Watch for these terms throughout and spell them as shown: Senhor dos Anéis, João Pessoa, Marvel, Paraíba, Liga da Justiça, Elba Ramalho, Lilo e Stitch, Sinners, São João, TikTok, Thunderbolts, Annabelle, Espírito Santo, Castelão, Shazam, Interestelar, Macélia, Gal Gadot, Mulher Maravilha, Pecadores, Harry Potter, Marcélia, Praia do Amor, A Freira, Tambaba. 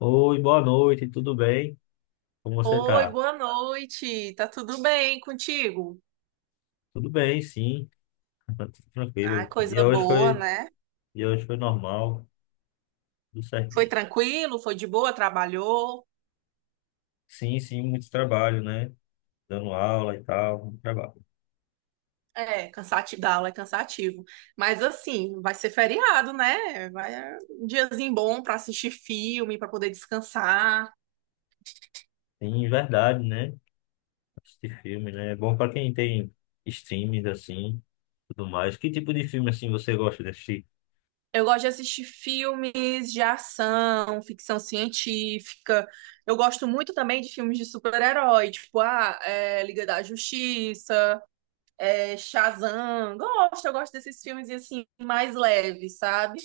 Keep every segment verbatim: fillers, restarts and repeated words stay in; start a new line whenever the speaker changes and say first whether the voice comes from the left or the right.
left: Oi, boa noite, tudo bem? Como você
right: Oi,
left: tá?
right: boa noite. Tá tudo bem contigo?
left: Tudo bem, sim, tá tudo
right: Ah,
left: tranquilo.
right: coisa
left: Dia hoje
right: boa,
left: foi,
right: né?
left: e hoje foi normal, tudo
right: Foi
left: certinho.
right: tranquilo, foi de boa, trabalhou.
left: Sim, sim, muito trabalho, né? Dando aula e tal, muito trabalho.
right: É, cansativo, dar aula é cansativo. Mas assim, vai ser feriado, né? Vai é um diazinho bom pra assistir filme, pra poder descansar.
left: Sim, verdade, né? Assistir filme, né? É bom para quem tem streams assim, tudo mais. Que tipo de filme assim você gosta de assistir?
right: Eu gosto de assistir filmes de ação, ficção científica. Eu gosto muito também de filmes de super-herói, tipo, ah, é, Liga da Justiça. É, Shazam. Gosto, eu gosto desses filmes assim, mais leves, sabe?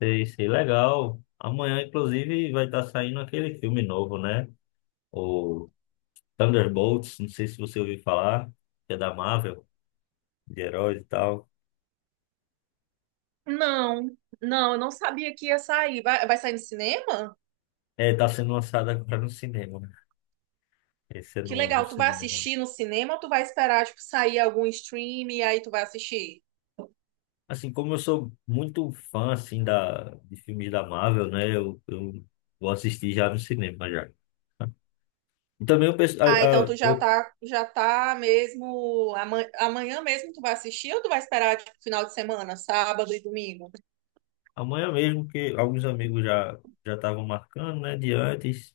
left: Sei, sei, legal. Amanhã, inclusive, vai estar saindo aquele filme novo, né? O Thunderbolts, não sei se você ouviu falar, que é da Marvel, de heróis e tal.
right: Não, não, eu não sabia que ia sair. Vai, vai sair no cinema?
left: É, tá sendo lançado agora no cinema, né? Esse é
right: Que
left: no, no
right: legal, tu vai
left: cinema.
right: assistir no cinema ou tu vai esperar, tipo, sair algum stream e aí tu vai assistir?
left: Assim, como eu sou muito fã, assim, da, de filmes da Marvel, né? Eu, eu vou assistir já no cinema, já. E também eu penso, a,
right: Ah, então
left: a,
right: tu já
left: eu-
right: tá, já tá mesmo, amanhã, amanhã mesmo tu vai assistir ou tu vai esperar, tipo, final de semana, sábado e domingo?
left: amanhã mesmo, que alguns amigos já já estavam marcando, né? De antes.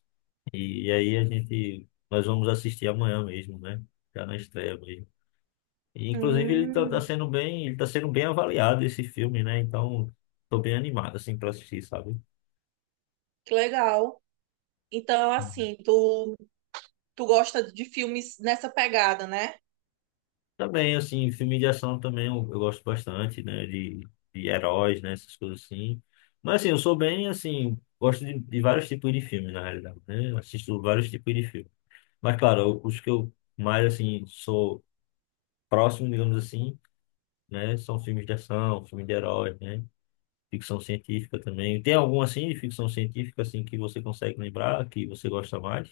left: E aí a gente, nós vamos assistir amanhã mesmo, né? Já na estreia mesmo. E, inclusive, ele tá, tá
right: Hum,
left: sendo bem, ele tá sendo bem avaliado, esse filme, né? Então, tô bem animado, assim, pra assistir, sabe?
right: que legal. Então, assim, tu, tu gosta de filmes nessa pegada, né?
left: Também, assim, filme de ação também eu, eu gosto bastante, né? De, de heróis, né? Essas coisas assim. Mas, assim, eu sou bem, assim, gosto de, de vários tipos de filme, na realidade, né? Eu assisto vários tipos de filme. Mas, claro, eu- os que eu mais, assim, sou próximo, digamos assim, né? São filmes de ação, filmes de heróis, né? Ficção científica também. Tem algum, assim, de ficção científica, assim, que você consegue lembrar, que você gosta mais?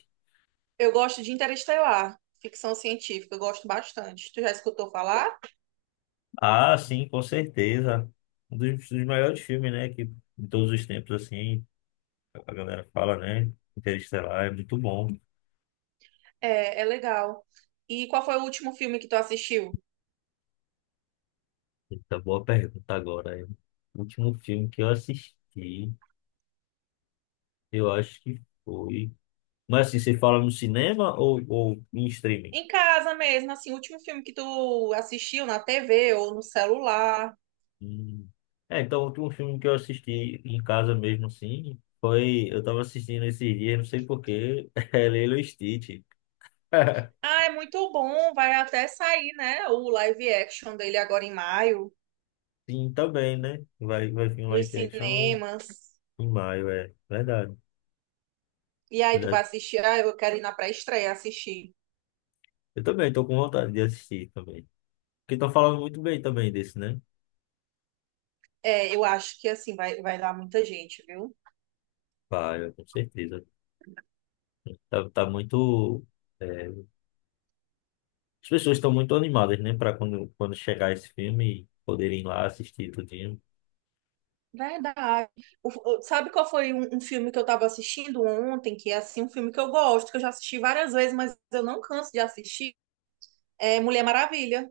right: Eu gosto de Interestelar, ficção científica, eu gosto bastante. Tu já escutou falar?
left: Ah, sim, com certeza. Um dos, dos maiores filmes, né? Que, de todos os tempos, assim, a galera fala, né? Interestelar é muito bom.
right: É, é legal. E qual foi o último filme que tu assistiu?
left: Eita, boa pergunta agora. O último filme que eu assisti, eu acho que foi. Mas assim, você fala no cinema ou, ou em streaming?
right: Em casa mesmo, assim, o último filme que tu assistiu na T V ou no celular?
left: Hum. É, então o último filme que eu assisti em casa mesmo, assim, foi. Eu tava assistindo esses dias, não sei porquê, é Lilo e Stitch.
right: Ah, é muito bom. Vai até sair, né? O live action dele agora em maio,
left: Sim, também, né? Vai, vai vir um
right: nos
left: live action
right: cinemas.
left: em maio, é verdade.
right: E aí tu vai
left: Verdade.
right: assistir. Ah, eu quero ir na pré-estreia assistir.
left: Eu também tô com vontade de assistir também, que estão falando muito bem também desse, né?
right: É, eu acho que assim vai, vai dar muita gente, viu?
left: Vai, com certeza. Tá, tá muito, é, as pessoas estão muito animadas, né? Para quando, quando chegar esse filme e poderem ir lá assistir tudinho.
right: Verdade. O- o- sabe qual foi um, um filme que eu tava assistindo ontem, que é assim, um filme que eu gosto, que eu já assisti várias vezes, mas eu não canso de assistir? É Mulher Maravilha.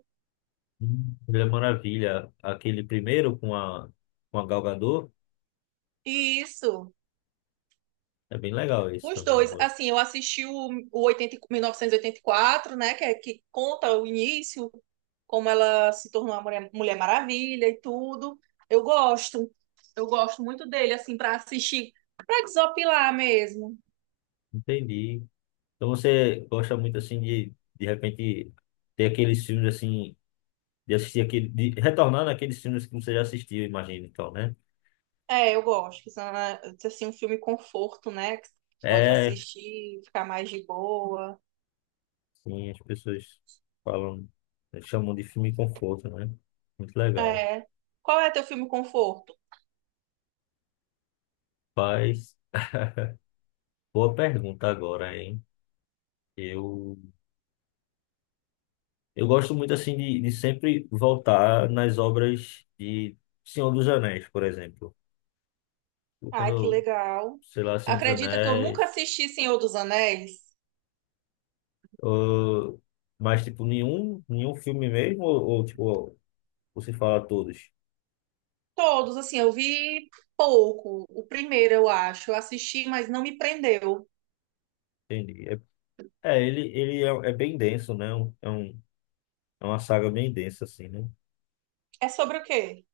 left: Hum, Ele é maravilha. Aquele primeiro com a, com a Gal Gadot,
right: Isso.
left: é bem legal esse
right: Os
left: também, eu
right: dois,
left: gosto.
right: assim, eu assisti o, o oitenta, e- mil novecentos e oitenta e quatro, né, que, é, que conta o início, como ela se tornou a Mulher, Mulher Maravilha e tudo. Eu gosto, eu gosto muito dele, assim, para assistir, para desopilar mesmo.
left: Entendi. Então você gosta muito assim de, de repente, ter aqueles filmes assim, de assistir aquele, de retornar naqueles filmes que você já assistiu, imagina, então, né?
right: É, eu gosto, que são, ah, assim, um filme conforto, né, que você pode
left: É.
right: assistir, ficar mais de boa.
left: Sim, as pessoas falam, eh, chamam de filme conforto, né? Muito legal.
right: É. Qual é teu filme conforto?
left: Mas, boa pergunta agora, hein? Eu, eu gosto muito, assim, de, de sempre voltar nas obras de Senhor dos Anéis, por exemplo. Eu,
right: Ai,
left: Quando,
right: que
left: eu,
right: legal.
left: sei lá, Senhor dos
right: Acredita que eu nunca
left: Anéis,
right: assisti Senhor dos Anéis?
left: ou- mas, tipo, nenhum, nenhum filme mesmo, ou, ou, tipo, você fala todos?
right: Todos, assim, eu vi pouco. O primeiro, eu acho. Eu assisti, mas não me prendeu.
left: Entendi. É, é, ele, ele é, é bem denso, né? É um, é um, é uma saga bem densa, assim, né?
right: É sobre o quê?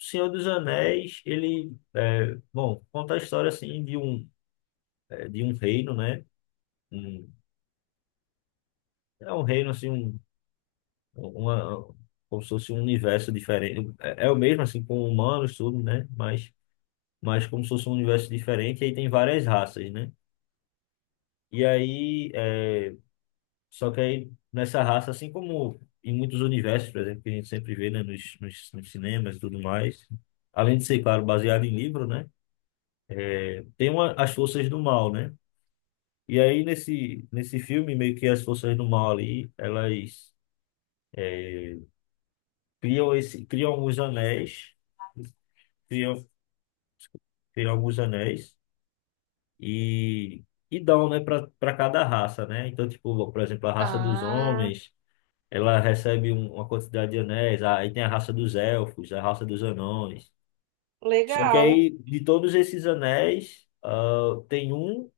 left: O Senhor dos Anéis, ele, é, bom, conta a história, assim, de um, é, de um reino, né? Um- é um reino, assim, um, uma, como se fosse um universo diferente. É, é o mesmo, assim, com humanos, tudo, né? Mas, mas como se fosse um universo diferente, aí tem várias raças, né? E aí, é, só que aí, nessa raça, assim como em muitos universos, por exemplo, que a gente sempre vê, né, nos, nos, nos cinemas e tudo mais, além de ser, claro, baseado em livro, né? Tem uma, as forças do mal, né? E aí, nesse, nesse filme, meio que as forças do mal ali, elas criam esse, criam alguns anéis, criam, criam alguns anéis e, e dão, né, para cada raça, né? Então, tipo, por exemplo, a raça dos
right: Ah,
left: homens, ela recebe um- uma quantidade de anéis, aí tem a raça dos elfos, a raça dos anões. Só que
right: legal.
left: aí, de todos esses anéis, ah, tem um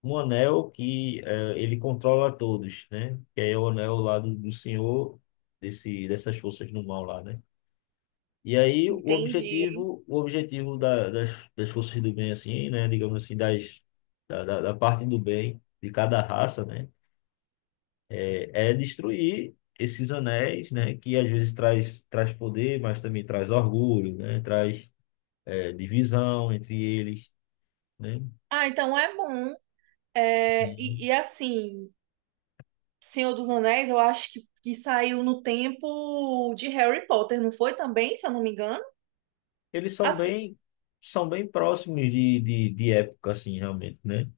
left: um anel que eh, ele controla todos, né? Que é o anel lá do, do senhor desse, dessas forças do mal lá, né? E aí o
right: Entendi.
left: objetivo, o objetivo da, das, das forças do bem, assim, né? Digamos assim, das, da, da, da parte do bem de cada raça, né? É, é destruir esses anéis, né? Que às vezes traz, traz poder, mas também traz orgulho, né? Traz eh, divisão entre eles, né?
right: Ah, então é bom. É, e, e assim, Senhor dos Anéis, eu acho que, que saiu no tempo de Harry Potter, não foi também, se eu não me engano?
left: Eles são
right: Assim,
left: bem, são bem próximos de, de, de época, assim, realmente, né?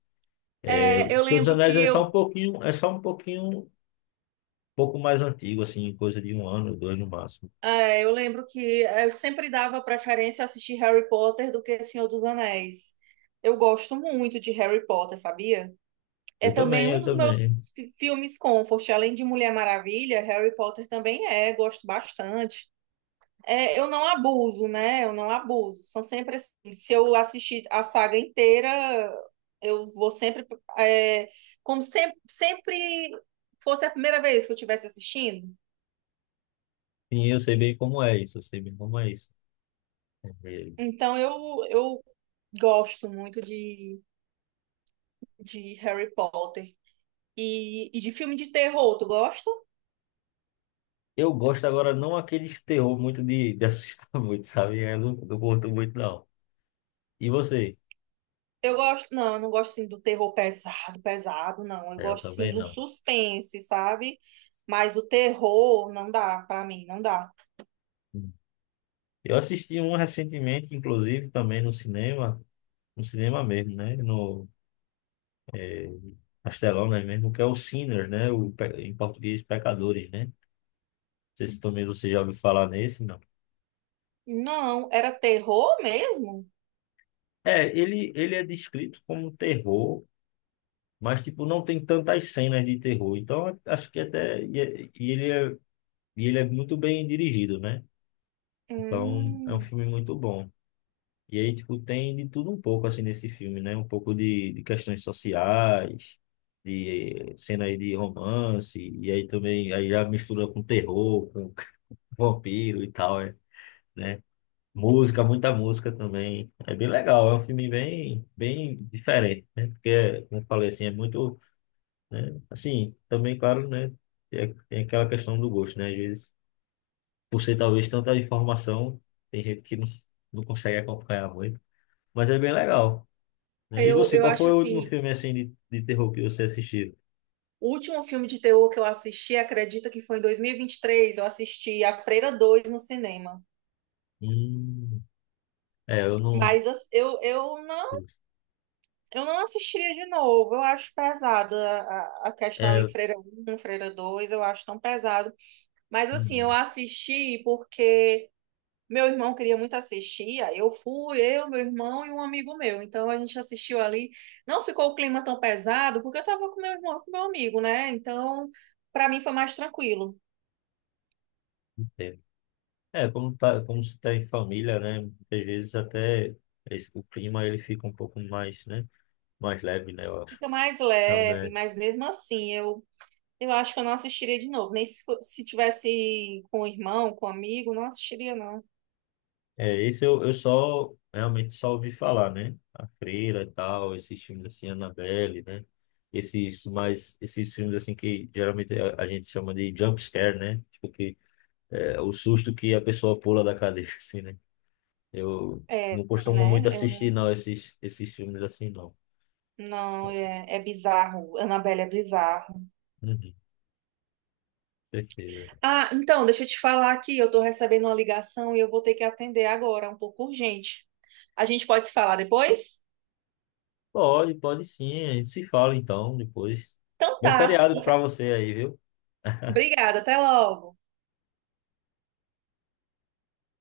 left: É,
right: é,
left: o
right: eu
left: Senhor dos
right: lembro
left: Anéis
right: que
left: é só
right: eu,
left: um pouquinho, é só um pouquinho, um pouco mais antigo, assim, coisa de um ano, dois no máximo.
right: é, eu lembro que eu sempre dava preferência a assistir Harry Potter do que Senhor dos Anéis. Eu gosto muito de Harry Potter, sabia? É
left: Eu
right: também
left: também,
right: um
left: eu
right: dos
left: também.
right: meus fi- filmes comfort, além de Mulher Maravilha, Harry Potter também é, gosto bastante. É, eu não abuso, né? Eu não abuso. São sempre assim. Se eu assistir a saga inteira, eu vou sempre, é, como sempre, sempre fosse a primeira vez que eu estivesse assistindo.
left: Sim, eu sei bem como é isso, eu sei bem como é isso. É.
right: Então eu, eu gosto muito de, de Harry Potter e, e de filme de terror. Tu gosta?
left: Eu gosto agora, não aqueles terror muito de, de assustar muito, sabe? Eu não, não curto muito, não. E você?
right: Eu gosto, não, eu não gosto sim do terror pesado, pesado, não. Eu
left: É, eu
right: gosto sim
left: também
right: de um
left: não.
right: suspense, sabe? Mas o terror não dá pra mim, não dá.
left: Hum. Eu assisti um recentemente, inclusive, também no cinema, no cinema mesmo, né? No, é, Castelão, né? Mesmo que é o Sinners, né? O, pe- em português, Pecadores, né? Não sei se também você já ouviu falar nesse, não.
right: Não, era terror mesmo?
left: É, ele, ele é descrito como terror, mas, tipo, não tem tantas cenas de terror. Então, acho que até... E, é- e ele é, e ele é muito bem dirigido, né? Então, é um
right: Hum,
left: filme muito bom. E aí, tipo, tem de tudo um pouco, assim, nesse filme, né? Um pouco de, de questões sociais, de eh, cenas de romance, e aí também aí já mistura com terror, vampiro e tal, é, né? Música, muita música também. É bem legal, é um filme bem, bem diferente, né? Porque, como eu falei assim, é muito, né? Assim, também, claro, né? Tem, tem aquela questão do gosto, né? Às vezes, por ser talvez tanta informação, tem gente que não, não consegue acompanhar muito, mas é bem legal, né? E
right: eu,
left: você,
right: eu
left: qual
right: acho
left: foi o último
right: assim,
left: filme, assim, de, de terror que você assistiu?
right: o último filme de terror que eu assisti, acredita que foi em dois mil e e vinte e três eu assisti A Freira dois no cinema.
left: Hum, é, eu não...
right: Mas as- eu, eu não, eu não assistiria de novo. Eu acho pesado a, a a questão
left: É,
right: ali
left: eu-
right: Freira um Freira dois eu acho tão pesado. Mas assim, eu
left: hum,
right: assisti porque meu irmão queria muito assistir, aí eu fui, eu, meu irmão e um amigo meu. Então a gente assistiu ali. Não ficou o clima tão pesado, porque eu tava com meu irmão, com meu amigo, né? Então, para mim foi mais tranquilo.
left: não. É, como tá, como se tá em família, né? Muitas vezes até esse- o clima ele fica um pouco mais, né? Mais leve, né? Eu acho.
right: Fica mais leve,
left: Também.
right: mas mesmo assim, eu eu acho que eu não assistiria de novo. Nem se, fo- se tivesse com o irmão, com o amigo, não assistiria, não.
left: É, esse eu, eu só realmente só ouvi falar, né? A Freira e tal, esses filmes assim, Annabelle, né? Esses mais, esses filmes assim que geralmente a, a gente chama de jump scare, né? Tipo que é o susto que a pessoa pula da cadeira, assim, né? Eu
right: É,
left: não costumo muito
right: né? Eu,
left: assistir,
right: não,
left: não, esses, esses filmes assim, não.
right: não, é, é bizarro. Annabelle é bizarro.
left: Uhum, certeza.
right: Ah, então, deixa eu te falar aqui, eu tô recebendo uma ligação e eu vou ter que atender agora, é um pouco urgente. A gente pode se falar depois?
left: Pode, pode sim. A gente se fala então depois.
right: Então
left: Bom
right: tá.
left: feriado pra você aí, viu?
right: Obrigada, até logo.